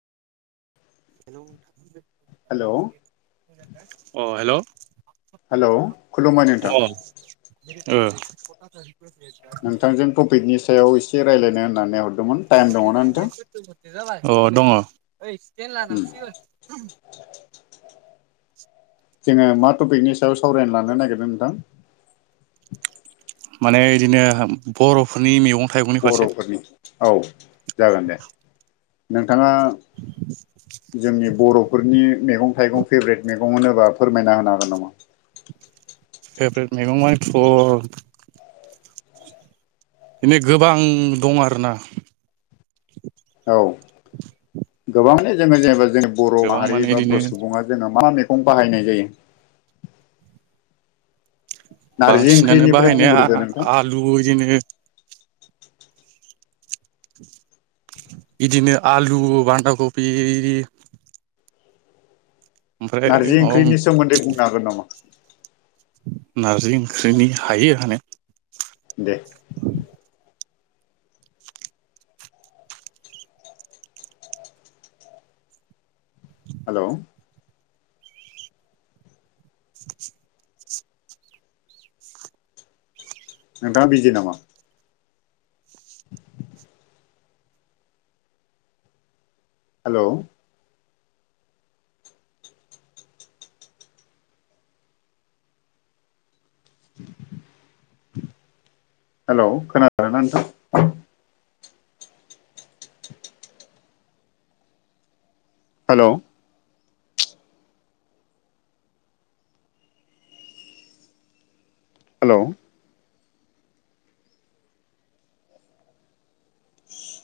Hello hello आं hello hello खुलुमबाय नोंथां। औ नोंथांजों टपिकनि सायाव एसे रायज्लायनो होननानै हरदोंमोन टाइम दङना नोंथां? जाबाय अ दङ उम [inaudible] जोङो मा टपिकनि सायाव सावरायना लानो नागिरदों नोंथां। माने बिदिनो बर'फोरनि मेगं बर'फोरनि औ जागोन दे। नों बिथाङा जोंनि बर'फोरनि मैगं थाइगं फेभ्रेट मैगं होनोबा फोरमायना होनो हागोन नामा? प्रेभेट मैगंया फल बिदिनो गोबां दं आरोना। औ गोबांनो जोङो जेनेबा जों बर' गोबां माहारि माने बा इदिनो बर' सुबुं जोङो मा मैगं बाहायनाय जायो। नारजि बांसिनानो ओंख्रिनिफ्राय बाहायनाया बुंग्रोदो नोंथां आलुनिनो बिदिनो आलु बान्दा कफि नारजि ओंख्रिनि सोमोन्दै बुंनो हागोन नामा? नारजि ओंख्रिनि हायो होनाया दे औ हेलौ [inaudible] नोंथाङा बिजि नामा? हेल' हेल' खोनादोंना‌ नोंथां हेल' हेल'